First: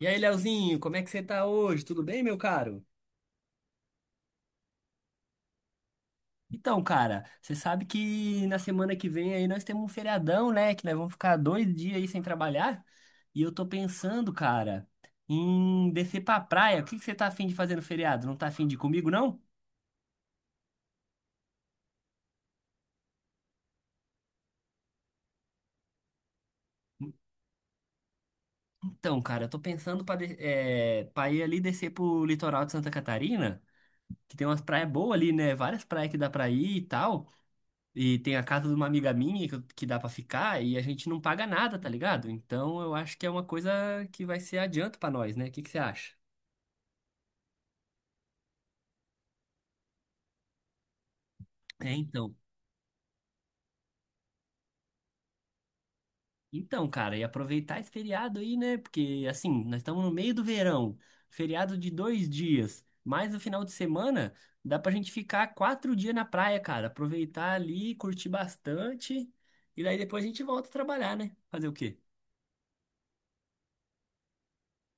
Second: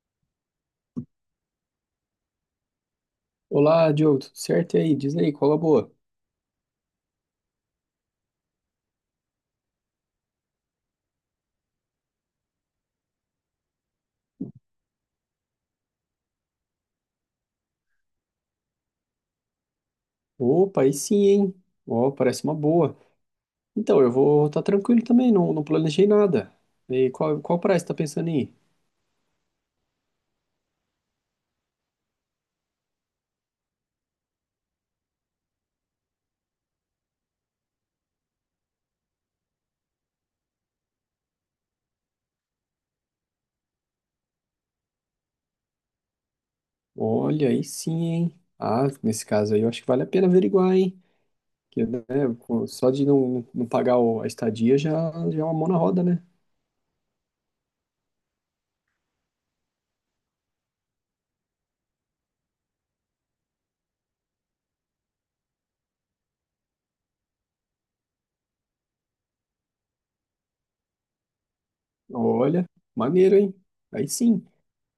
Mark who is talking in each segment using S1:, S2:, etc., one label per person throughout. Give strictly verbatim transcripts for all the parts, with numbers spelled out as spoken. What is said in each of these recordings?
S1: E aí, Leozinho, como é que você tá hoje? Tudo bem, meu caro?
S2: Olá, Diogo, tudo certo? E aí? Diz aí, qual é a boa?
S1: Então, cara, você sabe que na semana que vem aí nós temos um feriadão, né? Que nós vamos ficar dois dias aí sem trabalhar. E eu tô pensando, cara, em descer pra praia. O que que você tá afim de fazer no feriado? Não tá afim de ir comigo, não?
S2: Opa, aí sim, hein? Ó, parece uma boa. Então, eu vou estar tranquilo também, não, não planejei nada. E qual, qual praia você tá pensando em ir?
S1: Então, cara, eu tô pensando pra, de- eh, pra ir ali descer pro litoral de Santa Catarina, que tem umas praias boas ali, né? Várias praias que dá pra ir e tal. E tem a casa de uma amiga minha que, eu- que dá pra ficar e a gente não paga nada, tá ligado? Então eu acho que é uma coisa que vai ser adianto pra nós, né? O que que você acha?
S2: Olha, aí sim, hein? Ah, nesse caso aí eu acho que vale a pena averiguar, hein? Porque,
S1: É,
S2: né,
S1: então.
S2: pô, só de não, não pagar o- a estadia já, já é uma mão na roda, né?
S1: Então, cara, e aproveitar esse feriado aí, né? Porque, assim, nós estamos no meio do verão, feriado de dois dias, mais o final de semana, dá pra gente ficar quatro dias na praia, cara. Aproveitar ali, curtir bastante, e daí depois a gente volta a trabalhar, né? Fazer o quê?
S2: Olha, maneiro, hein? Aí sim.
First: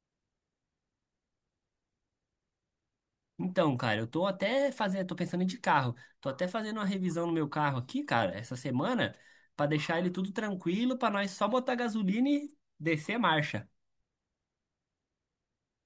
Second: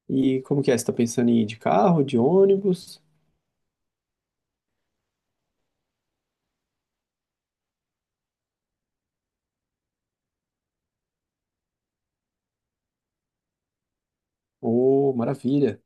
S2: E como que é? Você tá pensando em ir de carro, de ônibus?
S1: Então, cara, eu tô até fazendo, tô pensando em de carro. Tô até fazendo uma revisão no meu carro aqui, cara, essa semana, pra deixar ele tudo tranquilo, pra nós só botar gasolina e descer a marcha.
S2: Ô, maravilha.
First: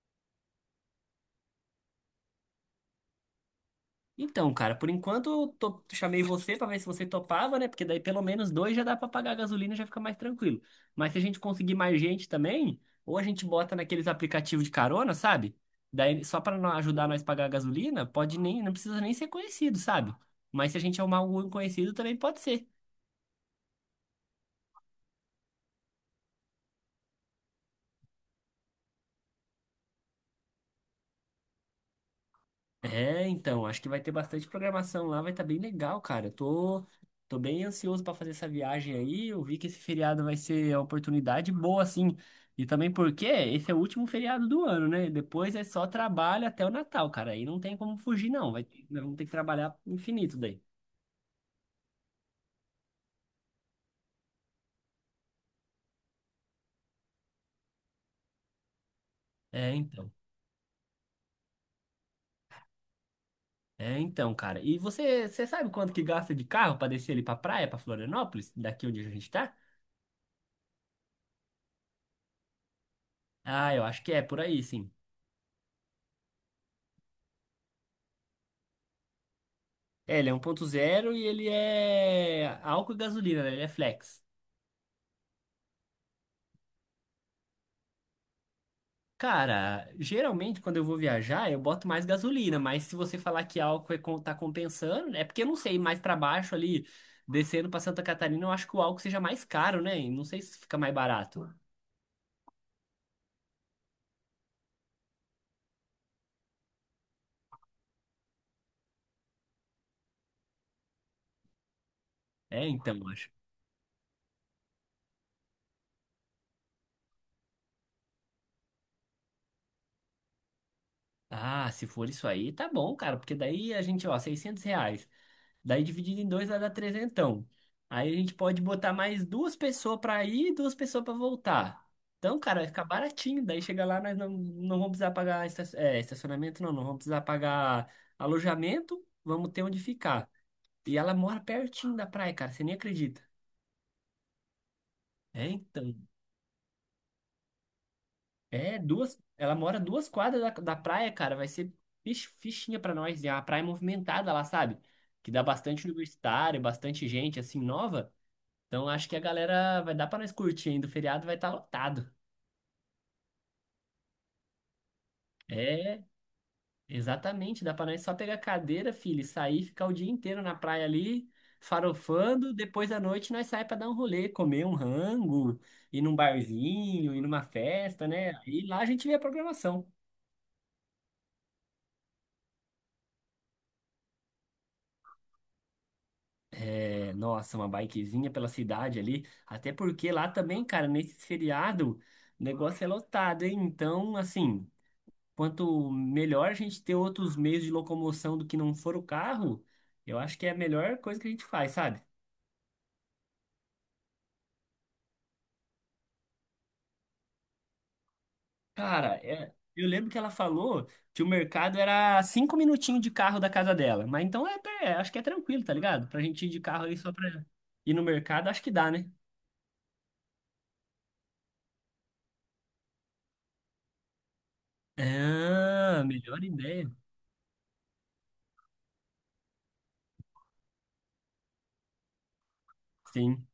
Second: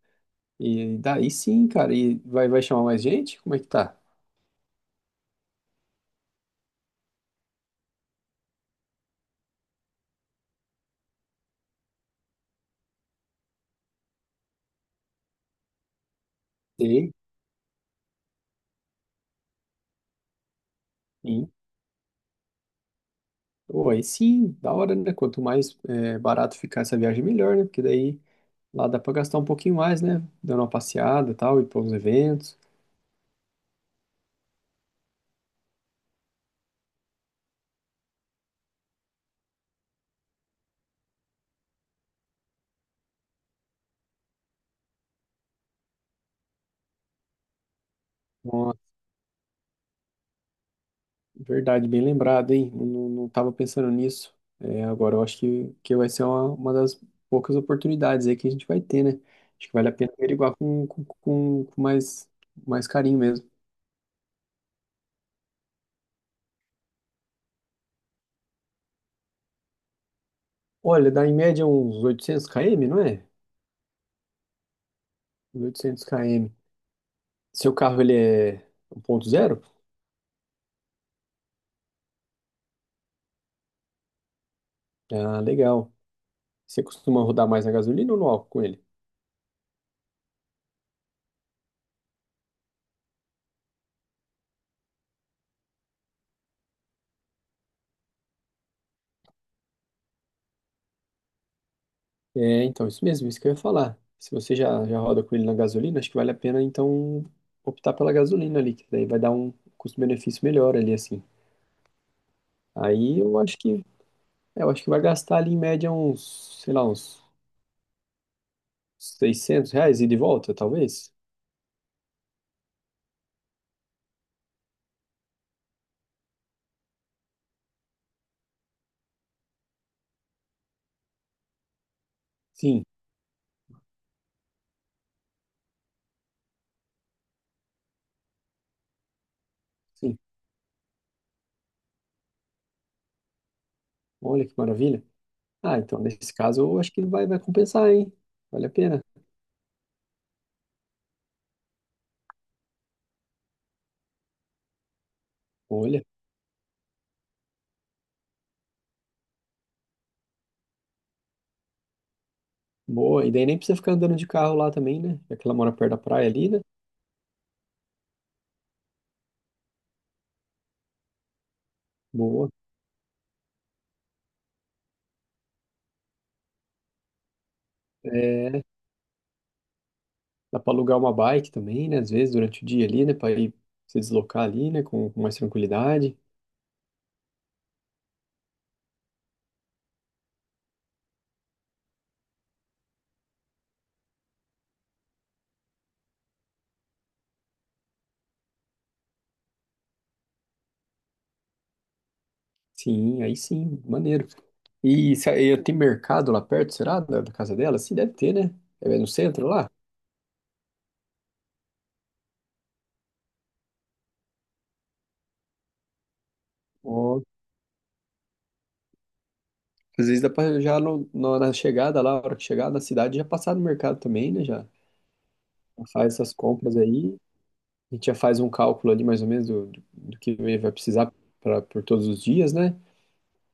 S2: E daí sim, cara. E vai, vai chamar mais gente? Como é que tá?
S1: Então, cara, por enquanto eu tô- chamei você pra ver se você topava, né? Porque daí pelo menos dois já dá pra pagar a gasolina e já fica mais tranquilo. Mas se a gente conseguir mais gente também, ou a gente bota naqueles aplicativos de carona, sabe? Daí só pra nó- ajudar
S2: Sim,
S1: nós a pagar a gasolina, pode nem, não precisa nem ser conhecido, sabe? Mas se a gente arrumar algum
S2: sim.
S1: conhecido também pode ser.
S2: Pô, aí sim, da hora, né? Quanto mais é, barato ficar essa viagem, melhor, né? Porque daí lá dá pra gastar um pouquinho mais, né? Dando uma passeada e tal, ir para os eventos.
S1: É, então, acho que vai ter bastante programação lá, vai estar bem legal, cara. Eu Tô, tô bem ansioso para fazer essa viagem aí. Eu vi que esse feriado vai ser uma oportunidade boa, assim. E também porque esse é o último feriado do ano, né? Depois é só trabalho até o Natal, cara. Aí não tem como fugir, não. Vai,
S2: Nossa,
S1: nós vamos ter que trabalhar infinito daí.
S2: verdade, bem lembrado, hein? Não, não não tava pensando nisso. É, agora eu acho que, que vai ser uma, uma das poucas oportunidades aí que a gente vai ter, né? Acho que
S1: É,
S2: vale a
S1: então.
S2: pena averiguar com, com, com, com mais, mais carinho mesmo.
S1: É, então, cara. E você, você sabe quanto que gasta de carro para descer ali pra praia, pra Florianópolis, daqui onde a gente tá?
S2: Olha, dá em média uns oitocentos quilômetros, não é?
S1: Ah, eu acho que é por aí, sim.
S2: mil e oitocentos km. Seu carro ele é um ponto zero?
S1: É, ele é um ponto zero e ele é álcool e gasolina, né? Ele é flex.
S2: Ah, legal. Você costuma rodar mais na gasolina ou no álcool com ele?
S1: Cara, geralmente quando eu vou viajar, eu boto mais gasolina, mas se você falar que álcool é, com- tá compensando, é porque eu não sei, mais pra baixo ali, descendo pra Santa Catarina, eu acho que o álcool seja mais caro, né? E não sei se fica mais barato.
S2: É, então, isso mesmo, isso que eu ia falar. Se você já, já roda com ele na gasolina, acho que vale a pena, então, optar pela gasolina ali, que daí vai dar um custo-benefício melhor ali, assim.
S1: É, então, eu
S2: Aí
S1: acho.
S2: eu acho que, é, eu acho que vai gastar ali em média uns, sei lá, uns seiscentos reais ida e de volta, talvez?
S1: Ah, se for isso aí, tá bom, cara, porque daí a gente, ó, seiscentos reais. Daí dividido em dois vai dar trezentão. Aí a gente pode botar mais duas pessoas pra ir e duas pessoas pra voltar. Então, cara, vai ficar
S2: Sim,
S1: baratinho. Daí chega lá, nós não, não vamos precisar pagar esta- é, estacionamento, não. Não vamos precisar pagar alojamento. Vamos ter onde
S2: sim.
S1: ficar. E ela mora pertinho da praia, cara. Você nem acredita.
S2: Olha que maravilha.
S1: É,
S2: Ah,
S1: então.
S2: então, nesse caso, eu acho que vai, vai compensar, hein? Vale a
S1: É,
S2: pena.
S1: duas. Ela mora duas quadras da, da praia, cara. Vai ser fich- fichinha pra nós. E é uma praia é movimentada lá, sabe? Que dá bastante
S2: Olha.
S1: universitário, bastante gente, assim, nova. Então acho que a galera vai dar pra nós curtir ainda. O feriado vai estar lotado.
S2: Boa, e daí nem precisa ficar andando de carro lá também, né? Já que ela mora perto da
S1: É,
S2: praia ali, né?
S1: exatamente. Dá pra nós só pegar cadeira, filho, e sair, ficar o dia inteiro na praia ali,
S2: Boa.
S1: farofando. Depois da noite nós sai pra dar um rolê, comer um rango, ir num barzinho, ir numa festa, né?
S2: É,
S1: E lá a gente vê a programação.
S2: dá pra alugar uma bike também, né? Às vezes durante o dia ali, né? Pra ir se deslocar ali, né? Com, com mais tranquilidade.
S1: É, nossa, uma bikezinha pela cidade ali. Até porque lá também, cara, nesse feriado, o negócio é lotado, hein? Então, assim. Quanto melhor a gente ter outros meios de locomoção do que não for o carro, eu acho que é a melhor coisa que a gente faz, sabe?
S2: Sim, aí sim, maneiro. E se, e tem mercado lá perto, será? Da, da casa dela? Sim, deve ter, né? É no
S1: Cara,
S2: centro
S1: é-
S2: lá?
S1: eu lembro que ela falou que o mercado era cinco minutinhos de carro da casa dela, mas então é, é, acho que é tranquilo, tá ligado? Pra gente ir de carro aí só
S2: Ó,
S1: pra ir no mercado, acho que dá, né?
S2: às vezes dá pra já no, no- na chegada lá, a hora que chegar na cidade, já passar no mercado também, né? Já
S1: Ah,
S2: faz essas
S1: melhor
S2: compras
S1: ideia.
S2: aí. A gente já faz um cálculo ali mais ou menos do, do, do que vai precisar pra, por todos os dias, né?
S1: Sim.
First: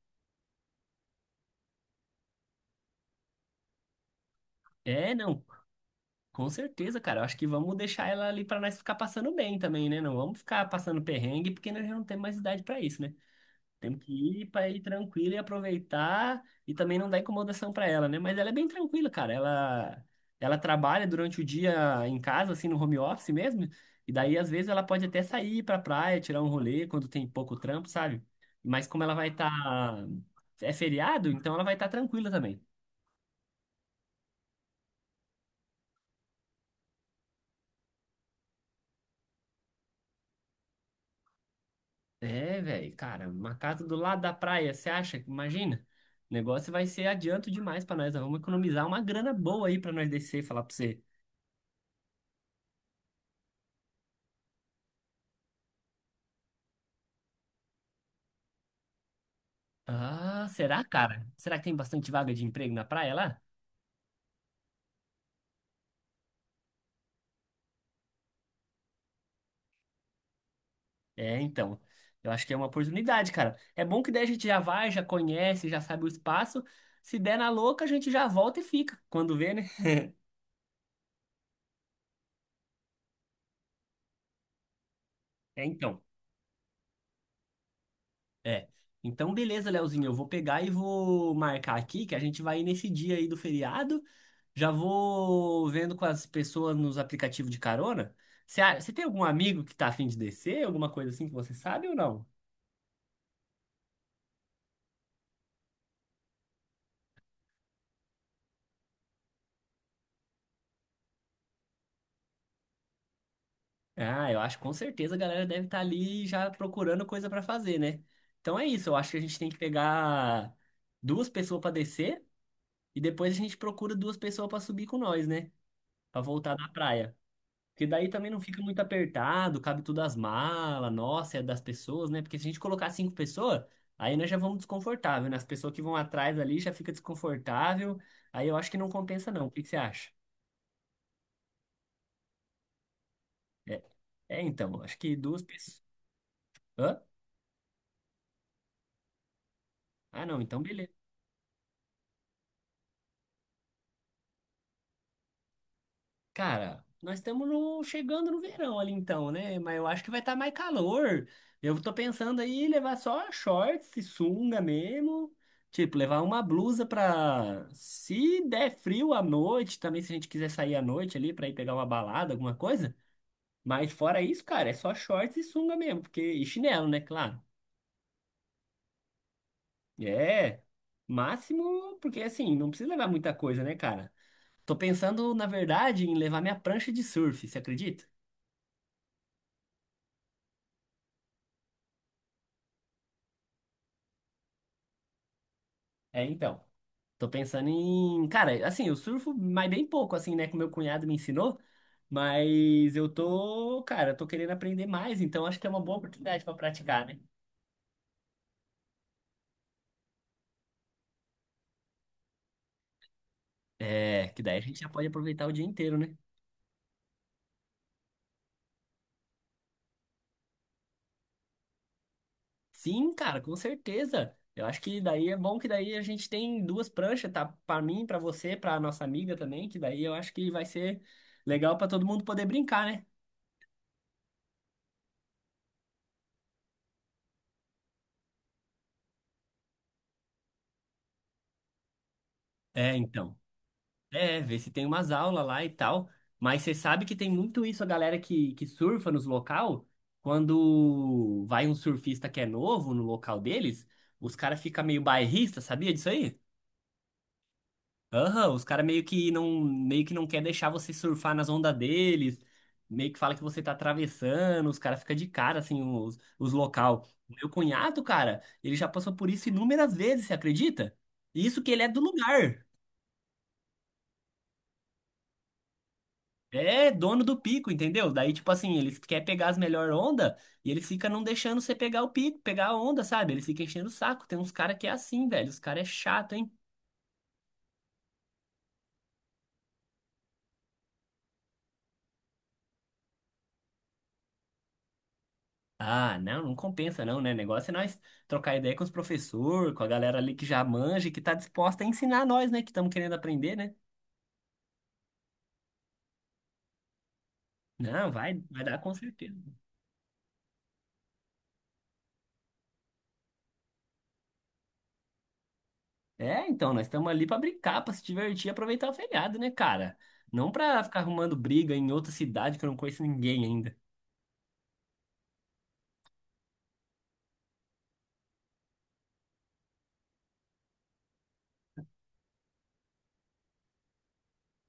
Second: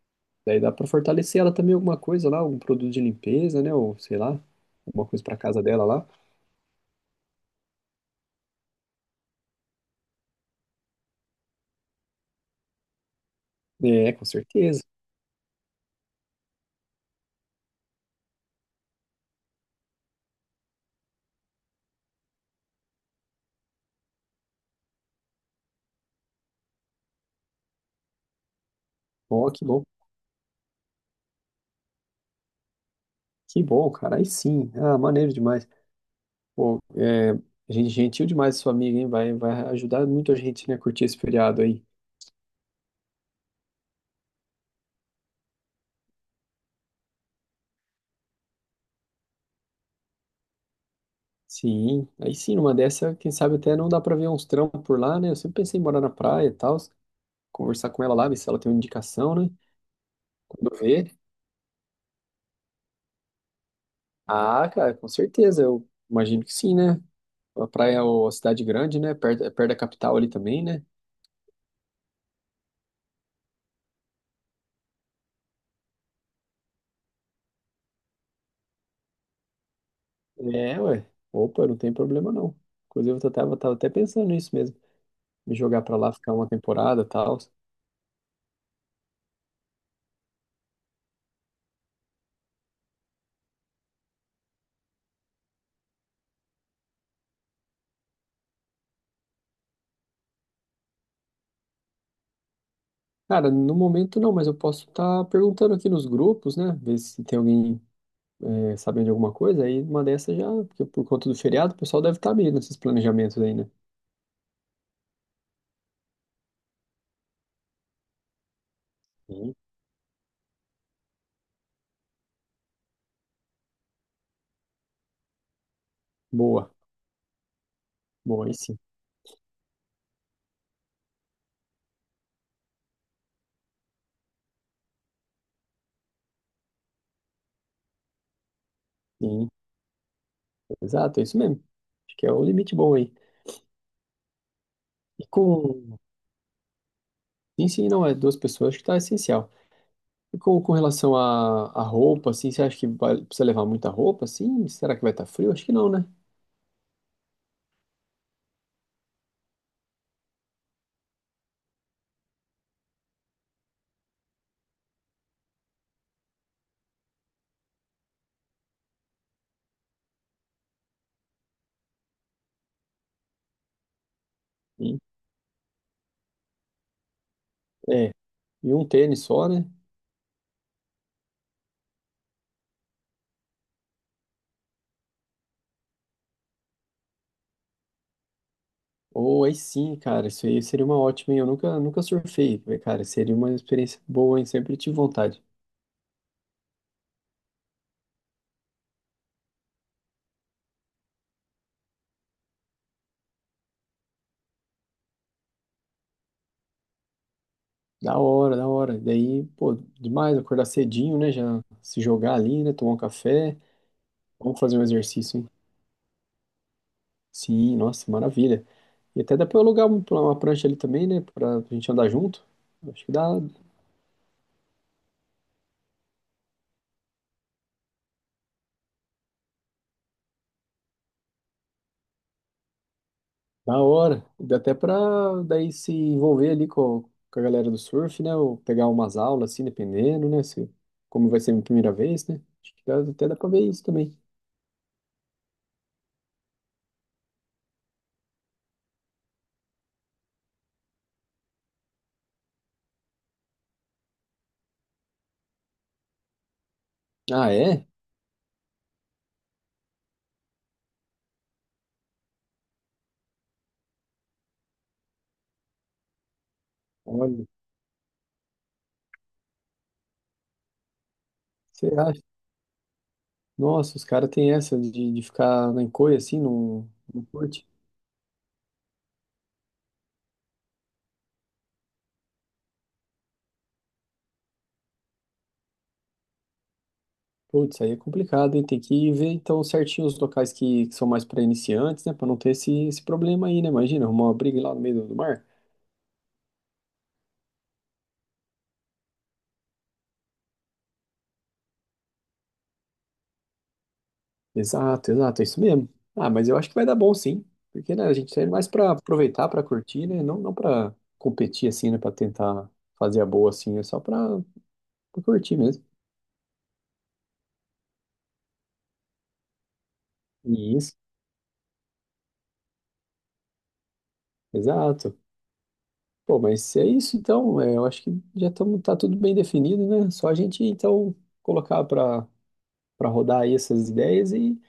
S2: Daí dá pra fortalecer ela também alguma coisa lá, algum produto de limpeza, né? Ou sei lá, alguma
S1: É,
S2: coisa pra
S1: não.
S2: casa dela lá.
S1: Com certeza, cara. Eu acho que vamos deixar ela ali pra nós ficar passando bem também, né? Não vamos ficar passando perrengue, porque nós já não temos mais idade pra isso, né? Temos
S2: É, com
S1: que ir para ir
S2: certeza.
S1: tranquilo e aproveitar e também não dar incomodação para ela, né? Mas ela é bem tranquila, cara. Ela ela trabalha durante o dia em casa, assim, no home office mesmo. E daí às vezes ela pode até sair para praia, tirar um rolê quando tem pouco trampo, sabe? Mas como ela vai estar
S2: Ó, que bom.
S1: é feriado, então ela vai estar tranquila também.
S2: Que bom, cara. Aí sim. Ah, maneiro demais. Pô, é, gente, gentil demais sua amiga, hein? Vai, vai ajudar muito a gente, né, a curtir esse feriado aí.
S1: É, velho, cara, uma casa do lado da praia, você acha? Imagina. O negócio vai ser adianto demais para nós. Nós vamos economizar uma grana boa aí para nós descer e falar para você.
S2: Sim, aí sim, numa dessa, quem sabe até não dá pra ver uns trampos por lá, né? Eu sempre pensei em morar na praia e tal, conversar com ela lá, ver se ela tem uma indicação, né?
S1: Ah,
S2: Quando
S1: será,
S2: vê.
S1: cara? Será que tem bastante vaga de emprego na praia lá?
S2: Ah, cara, com certeza, eu imagino que sim, né? A praia é uma cidade grande, né? Perto, é perto da capital ali também, né?
S1: É, então. Eu acho que é uma oportunidade, cara. É bom que daí a gente já vai, já conhece, já sabe o espaço. Se der na louca, a gente já volta e fica. Quando vê, né?
S2: É, ué. Opa, não tem problema não. Inclusive, eu tava, tava até pensando nisso mesmo. Me
S1: É,
S2: jogar pra
S1: então.
S2: lá, ficar uma temporada e tal.
S1: É. Então, beleza, Leozinho. Eu vou pegar e vou marcar aqui que a gente vai ir nesse dia aí do feriado. Já vou vendo com as pessoas nos aplicativos de carona. Você você tem algum amigo que tá afim de descer? Alguma coisa assim que você sabe ou não?
S2: Cara, no momento não, mas eu posso estar perguntando aqui nos grupos, né? Ver se tem alguém é, sabendo de alguma coisa. Aí uma dessas já, porque por conta do feriado, o pessoal deve estar meio nesses planejamentos aí, né?
S1: Ah, eu acho que com certeza a galera deve estar ali já procurando coisa pra fazer, né? Então é isso, eu acho que a gente tem
S2: Sim.
S1: que pegar duas pessoas pra descer e depois a gente procura duas pessoas pra subir com nós, né? Pra voltar da
S2: Boa,
S1: praia. Porque daí também não
S2: boa, aí
S1: fica
S2: sim.
S1: muito apertado, cabe tudo as malas, nossa, é das pessoas, né? Porque se a gente colocar cinco pessoas, aí nós já vamos desconfortável, né? As pessoas que vão atrás ali já fica desconfortável, aí eu acho que não compensa não.
S2: Sim,
S1: O que que você acha?
S2: exato, é isso mesmo. Acho que é o limite bom aí.
S1: É, é então, acho que
S2: E
S1: duas pessoas.
S2: com,
S1: Hã?
S2: Sim, sim, não, é duas pessoas, que tá essencial.
S1: Ah,
S2: E
S1: não,
S2: com,
S1: então
S2: com
S1: beleza.
S2: relação à à roupa, assim, você acha que vai, precisa levar muita roupa, assim? Será que vai estar frio? Acho que não, né?
S1: Cara, nós estamos no- chegando no verão ali então, né? Mas eu acho que vai estar mais calor. Eu tô pensando aí em levar só shorts e sunga mesmo. Tipo, levar uma blusa pra. Se der frio à noite, também se a gente quiser sair à noite ali pra ir pegar uma balada, alguma coisa. Mas fora isso, cara, é só
S2: Sim.
S1: shorts e sunga mesmo. Porque... E chinelo, né? Claro.
S2: É, e um tênis só, né?
S1: É. Máximo, porque assim, não precisa levar muita coisa, né, cara? Tô pensando, na verdade, em levar minha prancha de surf, você acredita?
S2: Ou aí sim, cara, isso aí seria uma ótima, hein? Eu nunca, nunca surfei, né, cara, seria uma experiência boa, hein? Sempre tive vontade.
S1: É, então. Tô pensando em. Cara, assim, eu surfo, mas bem pouco, assim, né? Que meu cunhado me ensinou. Mas eu tô, cara, eu tô querendo aprender mais, então acho que é uma boa oportunidade pra praticar, né?
S2: Da hora, da hora. Daí, pô, demais acordar cedinho, né? Já se jogar ali, né? Tomar um café.
S1: É, que daí
S2: Vamos
S1: a
S2: fazer
S1: gente
S2: um
S1: já pode
S2: exercício,
S1: aproveitar
S2: hein?
S1: o dia inteiro, né?
S2: Sim, nossa, maravilha. E até dá pra eu alugar um- uma prancha ali também, né? Pra gente andar junto. Acho que
S1: Sim,
S2: dá
S1: cara, com certeza. Eu acho que daí é bom que daí a gente tem duas pranchas, tá? Pra mim, pra você, pra nossa amiga também, que daí eu acho que vai ser legal pra todo mundo poder brincar, né?
S2: da hora. Dá até pra daí se envolver ali com, com a galera do surf, né? Ou pegar umas aulas, assim, dependendo, né? Se, como vai ser a minha primeira vez, né? Acho que
S1: É,
S2: dá, até
S1: então.
S2: dá pra ver isso também.
S1: É, ver se tem umas aulas lá e tal. Mas você sabe que tem muito isso, a galera que, que surfa nos local, quando vai um surfista que é novo no local deles, os caras ficam meio bairrista, sabia disso aí?
S2: Ah, é?
S1: Aham, os caras meio que não, meio que não quer deixar você surfar nas ondas deles, meio que fala que você tá atravessando, os caras ficam de cara, assim, os, os local. O
S2: Olha,
S1: meu cunhado, cara, ele já passou por isso inúmeras vezes, você acredita? Isso que ele
S2: você
S1: é do
S2: acha?
S1: lugar.
S2: Nossa, os caras têm essa de, de ficar na encolha, assim, não,
S1: É dono
S2: não
S1: do
S2: curte.
S1: pico, entendeu? Daí, tipo assim, eles querem pegar as melhores ondas e eles ficam não deixando você pegar o pico, pegar a onda, sabe? Eles ficam enchendo o saco. Tem uns caras que é assim, velho. Os caras é chato, hein?
S2: Putz, aí é complicado, hein? Tem que ver, então, certinho os locais que, que são mais para iniciantes, né? Pra não ter esse, esse problema aí, né? Imagina, arrumar uma briga lá no meio do do mar.
S1: Ah, não, não compensa não, né? Negócio é nós trocar ideia com os professores, com a galera ali que já manja, e que tá disposta a ensinar nós, né? Que estamos querendo aprender, né?
S2: Exato, exato, é isso mesmo. Ah, mas eu acho que vai dar bom sim, porque né,
S1: Não,
S2: a
S1: vai,
S2: gente tá indo
S1: vai
S2: mais
S1: dar
S2: pra
S1: com certeza.
S2: aproveitar, pra curtir, né? Não, não para competir assim, né? Pra tentar fazer a boa assim, é só pra pra curtir mesmo.
S1: É, então, nós estamos ali para brincar, para se divertir e aproveitar o feriado, né, cara? Não para
S2: Isso,
S1: ficar arrumando briga em outra cidade que eu não conheço ninguém ainda.
S2: exato. Pô, mas se é isso então, é, eu acho que já tamo, tá tudo bem definido, né? Só a gente então colocar pra para rodar aí essas ideias e,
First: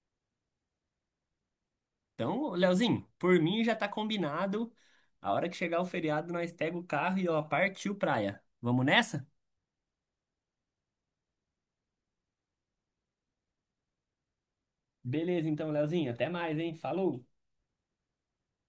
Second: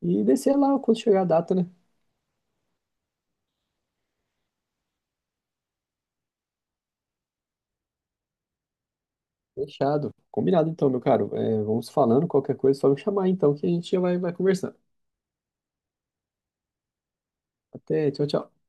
S2: e descer lá quando chegar a data, né?
S1: Então, Leozinho, por mim já tá combinado. A hora que chegar o feriado, nós pega o carro e ó, partiu praia. Vamos nessa?
S2: Fechado. Combinado então, meu caro. É, vamos falando, qualquer coisa, só me chamar então que a gente já vai, vai conversando.
S1: Beleza, então, Leozinho, até mais, hein? Falou!
S2: Até, tchau, tchau.